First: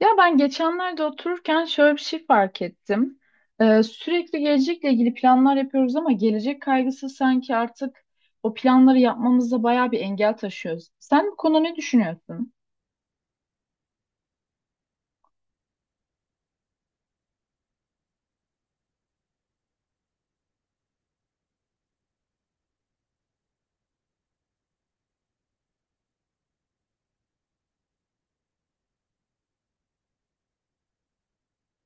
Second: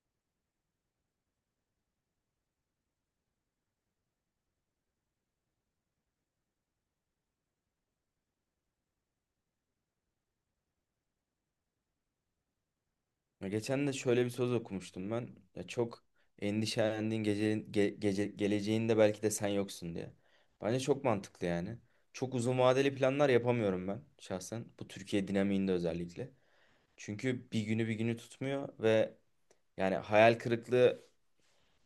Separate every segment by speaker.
Speaker 1: Ya ben geçenlerde otururken şöyle bir şey fark ettim. Sürekli gelecekle ilgili planlar yapıyoruz ama gelecek kaygısı sanki artık o planları yapmamızda bayağı bir engel taşıyoruz. Sen bu konuda ne düşünüyorsun?
Speaker 2: Ya geçen de şöyle bir söz okumuştum ben. Ya çok endişelendiğin gece, gece, geleceğinde belki de sen yoksun diye. Bence çok mantıklı yani. Çok uzun vadeli planlar yapamıyorum ben şahsen. Bu Türkiye dinamiğinde özellikle. Çünkü bir günü bir günü tutmuyor ve yani hayal kırıklığı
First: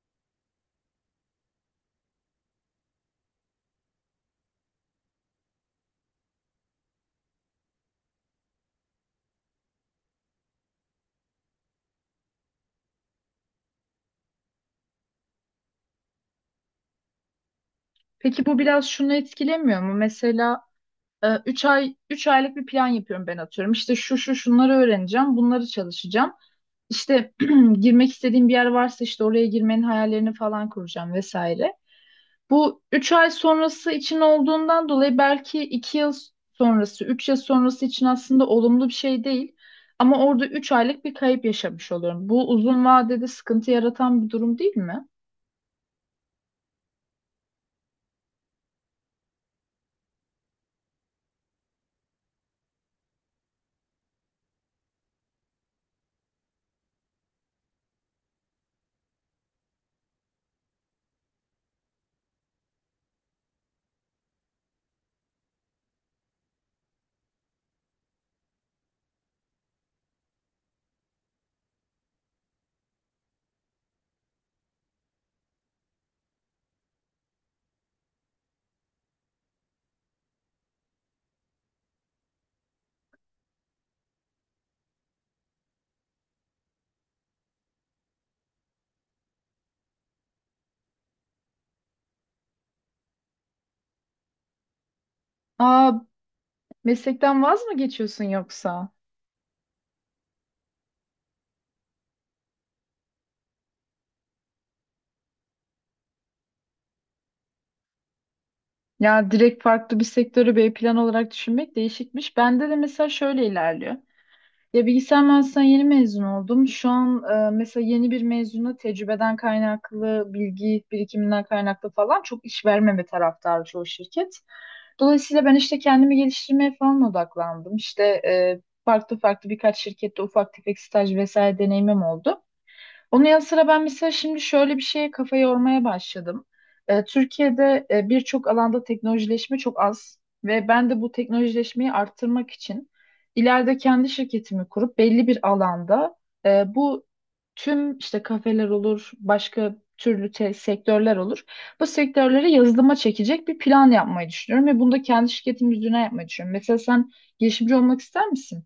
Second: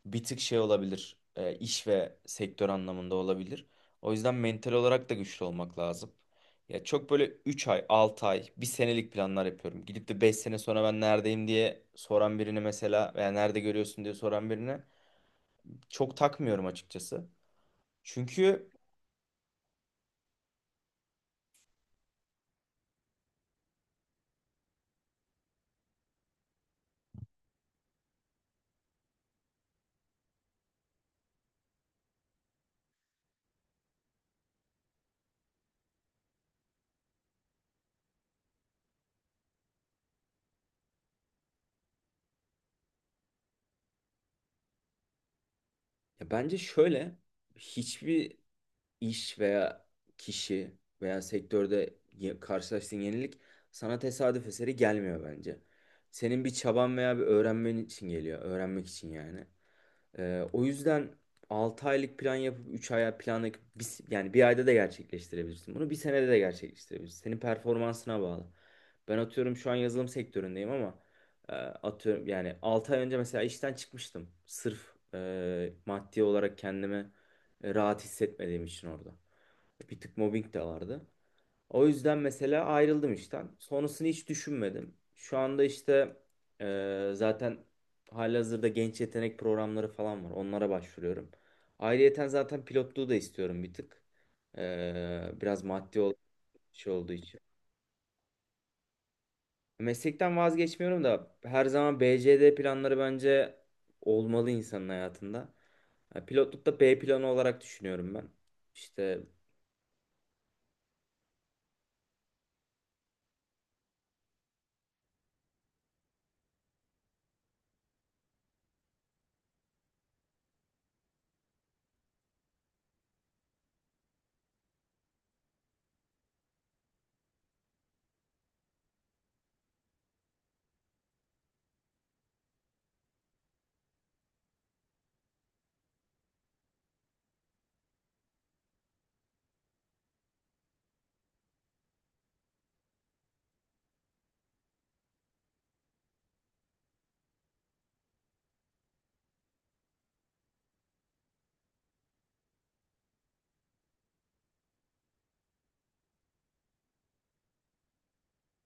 Speaker 2: bir tık şey olabilir. İş ve sektör anlamında olabilir. O yüzden mental olarak da güçlü olmak lazım. Ya çok böyle 3 ay, 6 ay, bir senelik planlar yapıyorum. Gidip de 5 sene sonra ben neredeyim diye soran birine mesela veya nerede görüyorsun diye soran birine çok takmıyorum açıkçası.
Speaker 1: Peki bu
Speaker 2: Çünkü
Speaker 1: biraz şunu etkilemiyor mu? Mesela 3 aylık bir plan yapıyorum ben atıyorum. İşte şu şu şunları öğreneceğim, bunları çalışacağım. İşte girmek istediğim bir yer varsa işte oraya girmenin hayallerini falan kuracağım vesaire. Bu 3 ay sonrası için olduğundan dolayı belki 2 yıl sonrası, 3 yıl sonrası için aslında olumlu bir şey değil. Ama orada 3 aylık bir kayıp yaşamış oluyorum. Bu uzun vadede sıkıntı yaratan bir durum değil mi?
Speaker 2: ya bence şöyle hiçbir iş veya kişi veya sektörde karşılaştığın yenilik sana tesadüf eseri gelmiyor bence. Senin bir çaban veya bir öğrenmen için geliyor. Öğrenmek için yani. O yüzden 6 aylık plan yapıp 3 aya plan yapıp yani bir ayda da gerçekleştirebilirsin. Bunu bir senede de gerçekleştirebilirsin. Senin performansına bağlı. Ben atıyorum şu an yazılım sektöründeyim ama atıyorum yani 6 ay önce mesela işten çıkmıştım. Sırf maddi olarak kendimi rahat hissetmediğim için orada. Bir tık mobbing de vardı. O yüzden mesela ayrıldım işten. Sonrasını hiç düşünmedim. Şu anda işte zaten halihazırda genç yetenek programları falan var. Onlara başvuruyorum. Ayrıyeten zaten pilotluğu da istiyorum bir tık. Biraz
Speaker 1: Aa,
Speaker 2: maddi şey olduğu için.
Speaker 1: meslekten vaz mı geçiyorsun yoksa?
Speaker 2: Meslekten vazgeçmiyorum da her zaman BCD planları bence olmalı insanın hayatında. Ya pilotlukta B planı olarak düşünüyorum ben. İşte
Speaker 1: Ya direkt farklı bir sektörü B plan olarak düşünmek değişikmiş. Bende de mesela şöyle ilerliyor. Ya bilgisayar mühendisliğinden yeni mezun oldum. Şu an mesela yeni bir mezuna tecrübeden kaynaklı, bilgi birikiminden kaynaklı falan çok iş vermeme taraftarı çoğu şirket. Dolayısıyla ben işte kendimi geliştirmeye falan odaklandım. İşte farklı farklı birkaç şirkette ufak tefek staj vesaire deneyimim oldu. Onun yanı sıra ben mesela şimdi şöyle bir şeye kafa yormaya başladım. Türkiye'de birçok alanda teknolojileşme çok az ve ben de bu teknolojileşmeyi arttırmak için ileride kendi şirketimi kurup belli bir alanda bu tüm işte kafeler olur, başka türlü sektörler olur. Bu sektörlere yazılıma çekecek bir plan yapmayı düşünüyorum ve bunu da kendi şirketim üzerine yapmayı düşünüyorum. Mesela sen girişimci olmak ister misin?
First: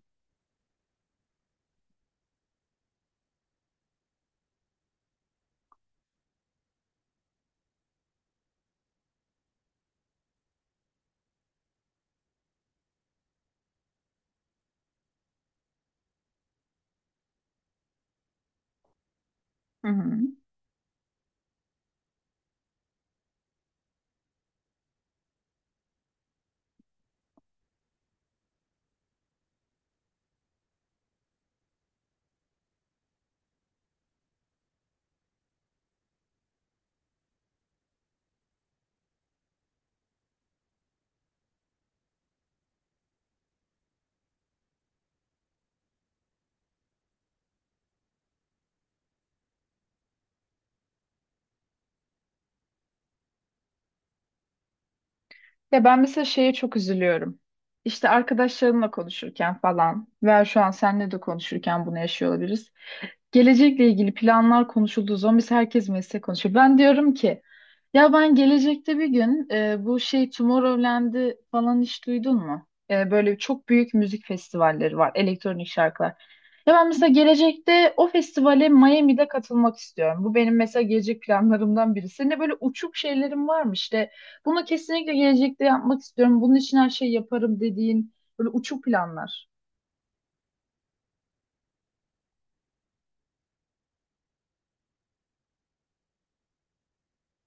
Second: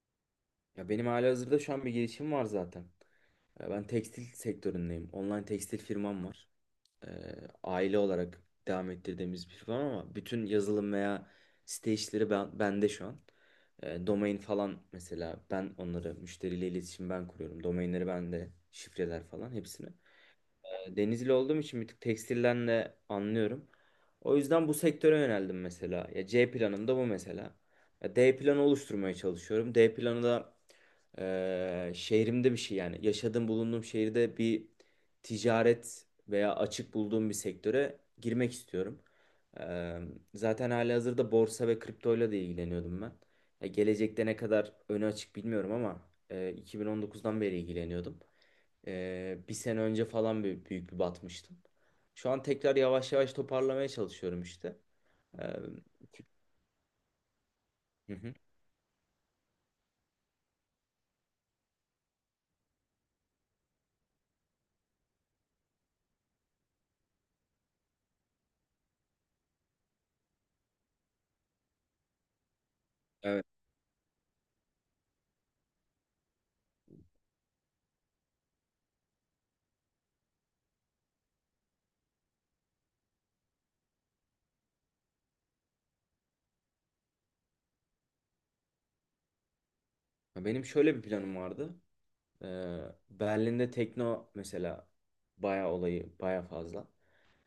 Speaker 2: ya benim halihazırda şu an bir girişim var zaten. Ben tekstil sektöründeyim. Online tekstil firmam var. Ee, Aile olarak devam ettirdiğimiz bir firma ama bütün yazılım veya site işleri ben, bende şu an. Domain falan mesela ben onları müşteriyle iletişim ben kuruyorum. Domainleri bende, şifreler falan
Speaker 1: Hı
Speaker 2: hepsini.
Speaker 1: hı.
Speaker 2: Denizli olduğum için bir tık tekstilden de anlıyorum. O yüzden bu sektöre yöneldim mesela. Ya C planım da bu mesela. Ya D planı oluşturmaya çalışıyorum. D planı da şehrimde bir şey yani. Yaşadığım bulunduğum şehirde bir ticaret veya açık bulduğum bir sektöre girmek istiyorum. Eee, Zaten halihazırda borsa ve kriptoyla da ilgileniyordum ben. Ya gelecekte ne kadar önü açık bilmiyorum ama 2019'dan beri ilgileniyordum. Bir sene önce falan büyük bir batmıştım. Şu an tekrar yavaş yavaş toparlamaya çalışıyorum işte. Ee,
Speaker 1: Ya ben mesela şeye çok üzülüyorum. İşte
Speaker 2: hı hı.
Speaker 1: arkadaşlarımla konuşurken falan veya şu an seninle de konuşurken bunu yaşıyor olabiliriz. Gelecekle ilgili planlar konuşulduğu zaman biz herkes meslek konuşuyor. Ben diyorum ki ya ben gelecekte bir gün bu şey Tomorrowland'i falan hiç duydun mu? Böyle
Speaker 2: Evet.
Speaker 1: çok büyük müzik festivalleri var, elektronik şarkılar. Ya ben mesela gelecekte o festivale Miami'de katılmak istiyorum. Bu benim mesela gelecek planlarımdan biri. Senin de böyle uçuk şeylerim var mı işte? Bunu kesinlikle gelecekte yapmak istiyorum. Bunun için her şeyi yaparım dediğin böyle uçuk planlar.
Speaker 2: Ya benim şöyle bir planım vardı. Ee, Berlin'de tekno mesela bayağı olayı bayağı fazla.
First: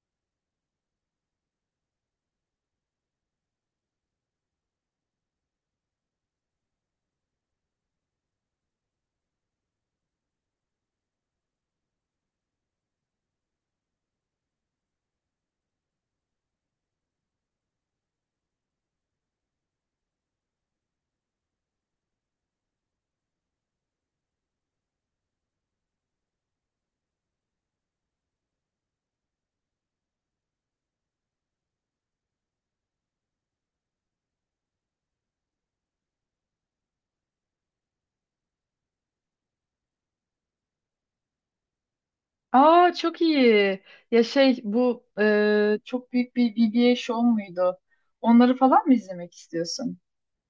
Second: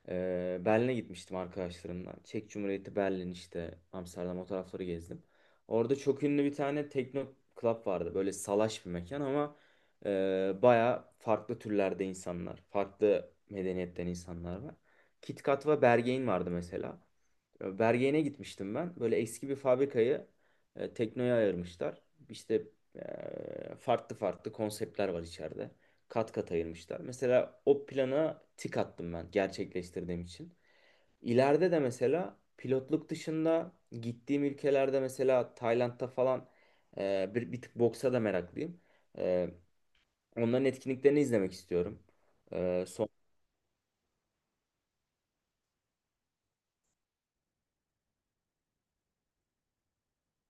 Speaker 2: Berlin'e gitmiştim arkadaşlarımla. Çek Cumhuriyeti, Berlin, işte Amsterdam, o tarafları gezdim. Orada çok ünlü bir tane tekno club vardı. Böyle salaş bir mekan ama e, baya farklı türlerde insanlar, farklı medeniyetten insanlar var. KitKat ve Berghain vardı mesela. Ya Bergen'e gitmiştim ben. Böyle eski bir fabrikayı teknoya ayırmışlar. İşte farklı farklı konseptler var içeride. Kat kat ayırmışlar. Mesela o plana tik attım ben gerçekleştirdiğim için. İleride de mesela pilotluk dışında gittiğim ülkelerde mesela Tayland'da falan bir tık boksa da meraklıyım. E, Onların etkinliklerini izlemek istiyorum. E,
Speaker 1: Aa, çok iyi. Ya şey bu çok büyük bir BBA show muydu? Onları falan mı izlemek istiyorsun?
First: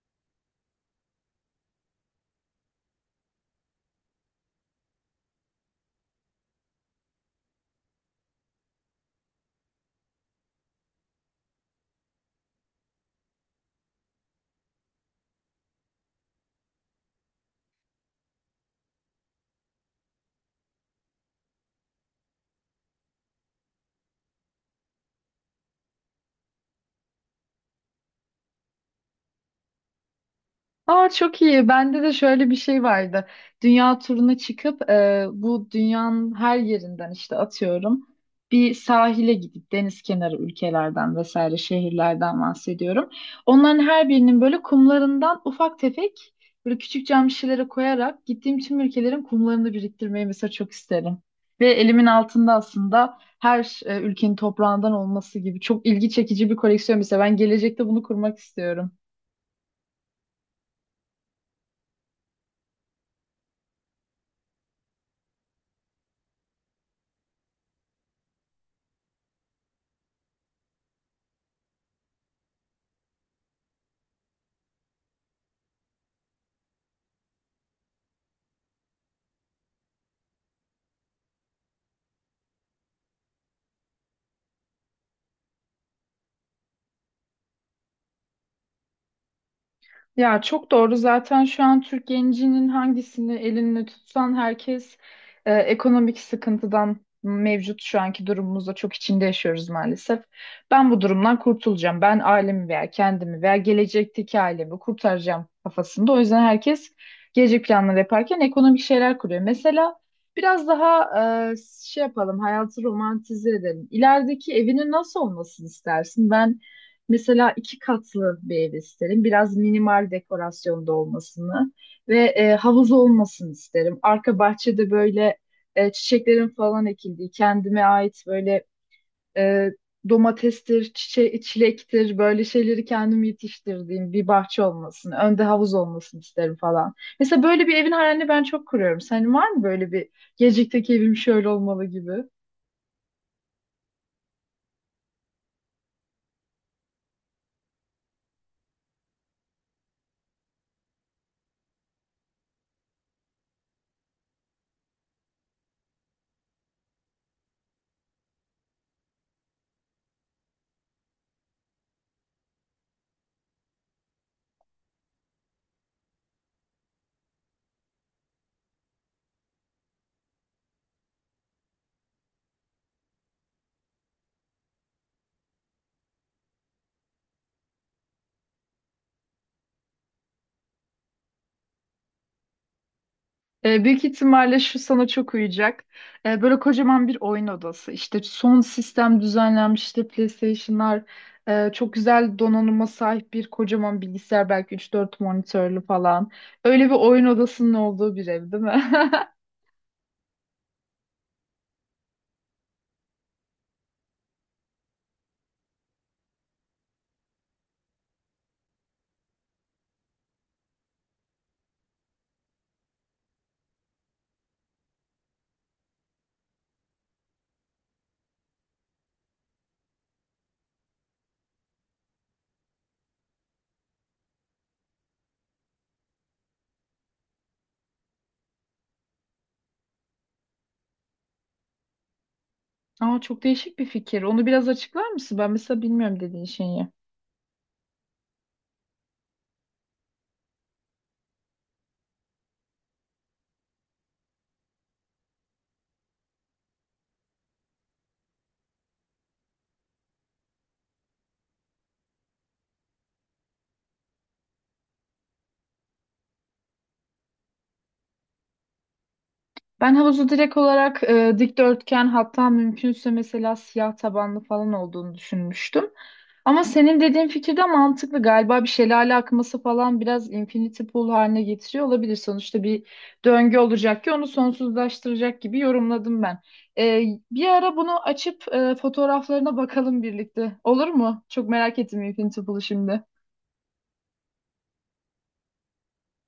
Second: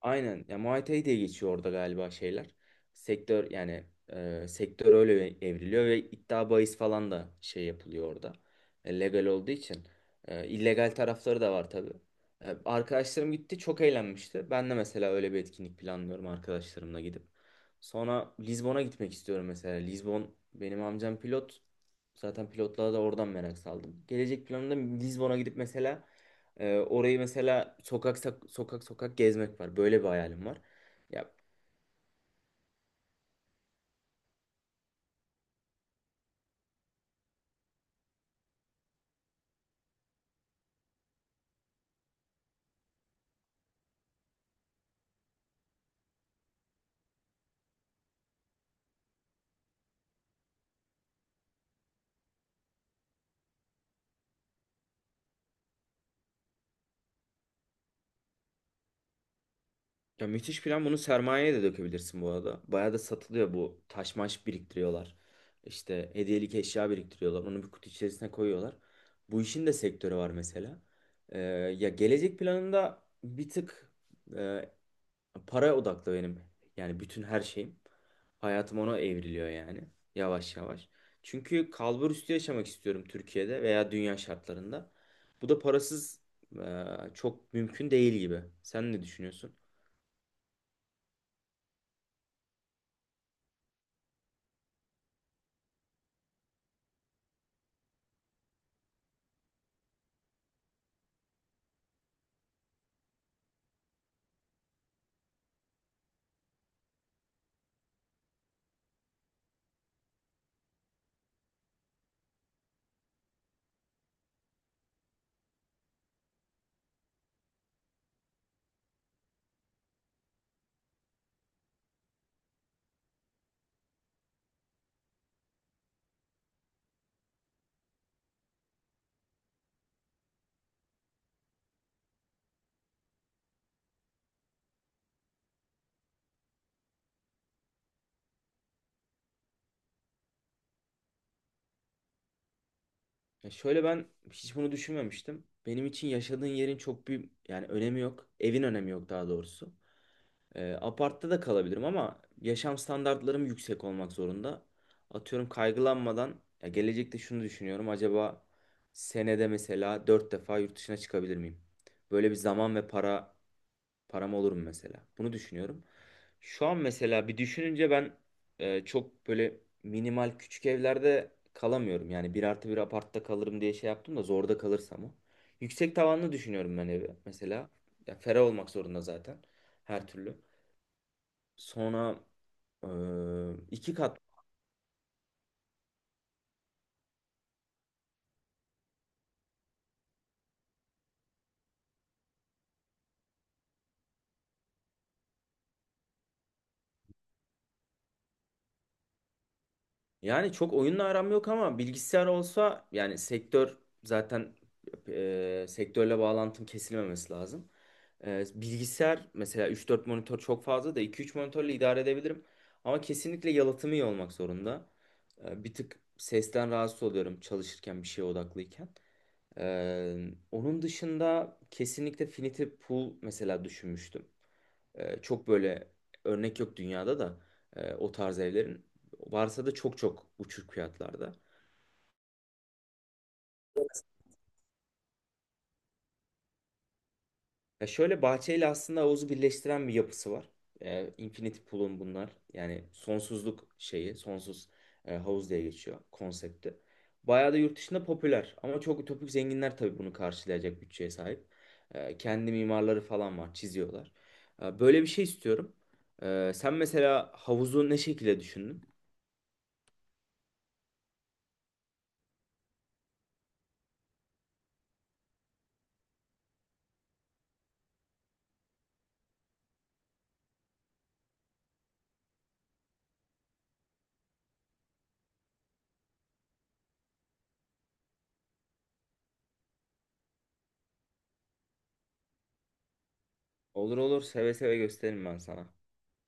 Speaker 2: Aynen. Ya Muay Thai diye geçiyor orada galiba şeyler. Sektör yani sektör öyle evriliyor ve iddia bahis falan da şey yapılıyor orada. Legal olduğu için. İllegal tarafları da var tabii. Arkadaşlarım gitti çok eğlenmişti. Ben de mesela öyle bir etkinlik planlıyorum arkadaşlarımla gidip. Sonra Lizbon'a gitmek istiyorum mesela. Lizbon, benim amcam pilot. Zaten pilotluğa da oradan merak saldım. Gelecek planımda Lizbon'a gidip mesela orayı mesela sokak sokak gezmek var. Böyle bir hayalim var.
Speaker 1: Aa,
Speaker 2: Ya,
Speaker 1: çok iyi. Bende de şöyle bir şey vardı. Dünya turuna çıkıp bu dünyanın her yerinden işte atıyorum bir sahile gidip deniz kenarı ülkelerden vesaire şehirlerden bahsediyorum. Onların her birinin böyle kumlarından ufak tefek böyle küçük cam şişelere koyarak gittiğim tüm ülkelerin kumlarını biriktirmeyi mesela çok isterim. Ve elimin altında aslında her ülkenin toprağından olması gibi çok ilgi çekici bir koleksiyon mesela ben gelecekte bunu kurmak istiyorum.
Speaker 2: ya müthiş plan. Bunu sermayeye de dökebilirsin bu arada. Bayağı da satılıyor bu. Taş maş biriktiriyorlar. İşte hediyelik eşya biriktiriyorlar. Onu bir kutu içerisine koyuyorlar. Bu işin de sektörü var mesela. Ee, Ya gelecek planında bir tık para odaklı benim. Yani bütün her şeyim. Hayatım ona evriliyor yani. Yavaş yavaş. Çünkü kalbur üstü yaşamak istiyorum Türkiye'de veya dünya şartlarında. Bu da parasız e, çok mümkün değil gibi. Sen ne düşünüyorsun?
Speaker 1: Ya çok doğru. Zaten şu an Türk gencinin hangisini elinle tutsan herkes ekonomik sıkıntıdan mevcut şu anki durumumuzda çok içinde yaşıyoruz maalesef. Ben bu durumdan kurtulacağım. Ben ailemi veya kendimi veya gelecekteki ailemi kurtaracağım kafasında. O yüzden herkes gelecek planları yaparken ekonomik şeyler kuruyor. Mesela biraz daha e, şey yapalım, hayatı romantize edelim. İlerideki evinin nasıl olmasını istersin? Ben mesela iki katlı bir ev isterim. Biraz minimal dekorasyonda olmasını ve havuz olmasını isterim. Arka bahçede böyle çiçeklerin falan ekildiği, kendime ait böyle e, domatestir, çilektir, böyle şeyleri kendim yetiştirdiğim bir bahçe olmasını, önde havuz olmasını isterim falan. Mesela böyle bir evin hayalini ben çok kuruyorum. Senin var mı böyle bir gelecekteki evim şöyle olmalı gibi?
Speaker 2: Ya şöyle, ben hiç bunu düşünmemiştim. Benim için yaşadığın yerin çok bir yani önemi yok. Evin önemi yok daha doğrusu. Apartta da kalabilirim ama yaşam standartlarım yüksek olmak zorunda. Atıyorum kaygılanmadan, ya gelecekte şunu düşünüyorum. Acaba senede mesela 4 defa yurt dışına çıkabilir miyim? Böyle bir zaman ve para, param olur mu mesela? Bunu düşünüyorum. Şu an mesela bir düşününce ben çok böyle minimal küçük evlerde kalamıyorum. Yani 1+1 apartta kalırım diye şey yaptım da zorda kalırsam o. Yüksek tavanlı düşünüyorum ben evi mesela. Ya ferah olmak zorunda zaten her türlü. Sonra
Speaker 1: E,
Speaker 2: iki
Speaker 1: büyük
Speaker 2: kat.
Speaker 1: ihtimalle şu sana çok uyacak. E, böyle kocaman bir oyun odası. İşte son sistem düzenlenmiş işte PlayStation'lar, çok güzel donanıma sahip bir kocaman bilgisayar belki 3-4 monitörlü falan. Öyle bir oyun odasının olduğu bir ev değil mi?
Speaker 2: Yani çok oyunla aram yok ama bilgisayar olsa yani sektör zaten sektörle bağlantım kesilmemesi lazım. Bilgisayar mesela 3-4 monitör çok fazla da 2-3 monitörle idare edebilirim. Ama kesinlikle yalıtımı iyi olmak zorunda. Bir tık sesten rahatsız oluyorum çalışırken bir şeye odaklıyken. Onun dışında kesinlikle Finity Pool mesela düşünmüştüm. Çok böyle örnek yok dünyada da o tarz evlerin. Varsa da çok çok uçuk fiyatlarda.
Speaker 1: Aa, çok değişik bir fikir. Onu biraz açıklar mısın? Ben mesela bilmiyorum dediğin şeyi.
Speaker 2: Ya şöyle, bahçeyle aslında havuzu birleştiren bir yapısı var. Infinity Pool'un bunlar. Yani sonsuzluk şeyi, sonsuz havuz diye geçiyor konsepti. Bayağı da yurt dışında popüler. Ama çok ütopik, zenginler tabii bunu karşılayacak bütçeye sahip. Kendi mimarları falan var, çiziyorlar. Böyle bir şey istiyorum. Sen mesela havuzu ne şekilde düşündün?
Speaker 1: Ben havuzu direkt olarak dikdörtgen hatta mümkünse mesela siyah tabanlı falan olduğunu düşünmüştüm. Ama senin dediğin fikir de mantıklı. Galiba bir şelale akması falan biraz infinity pool haline getiriyor olabilir. Sonuçta bir döngü olacak ki onu sonsuzlaştıracak gibi yorumladım ben. E, bir ara bunu açıp fotoğraflarına bakalım birlikte. Olur mu? Çok merak ettim infinity pool'u şimdi.
Speaker 2: Olur olur, seve seve gösteririm ben sana.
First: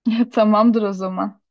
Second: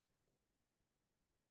Speaker 1: Tamamdır o zaman.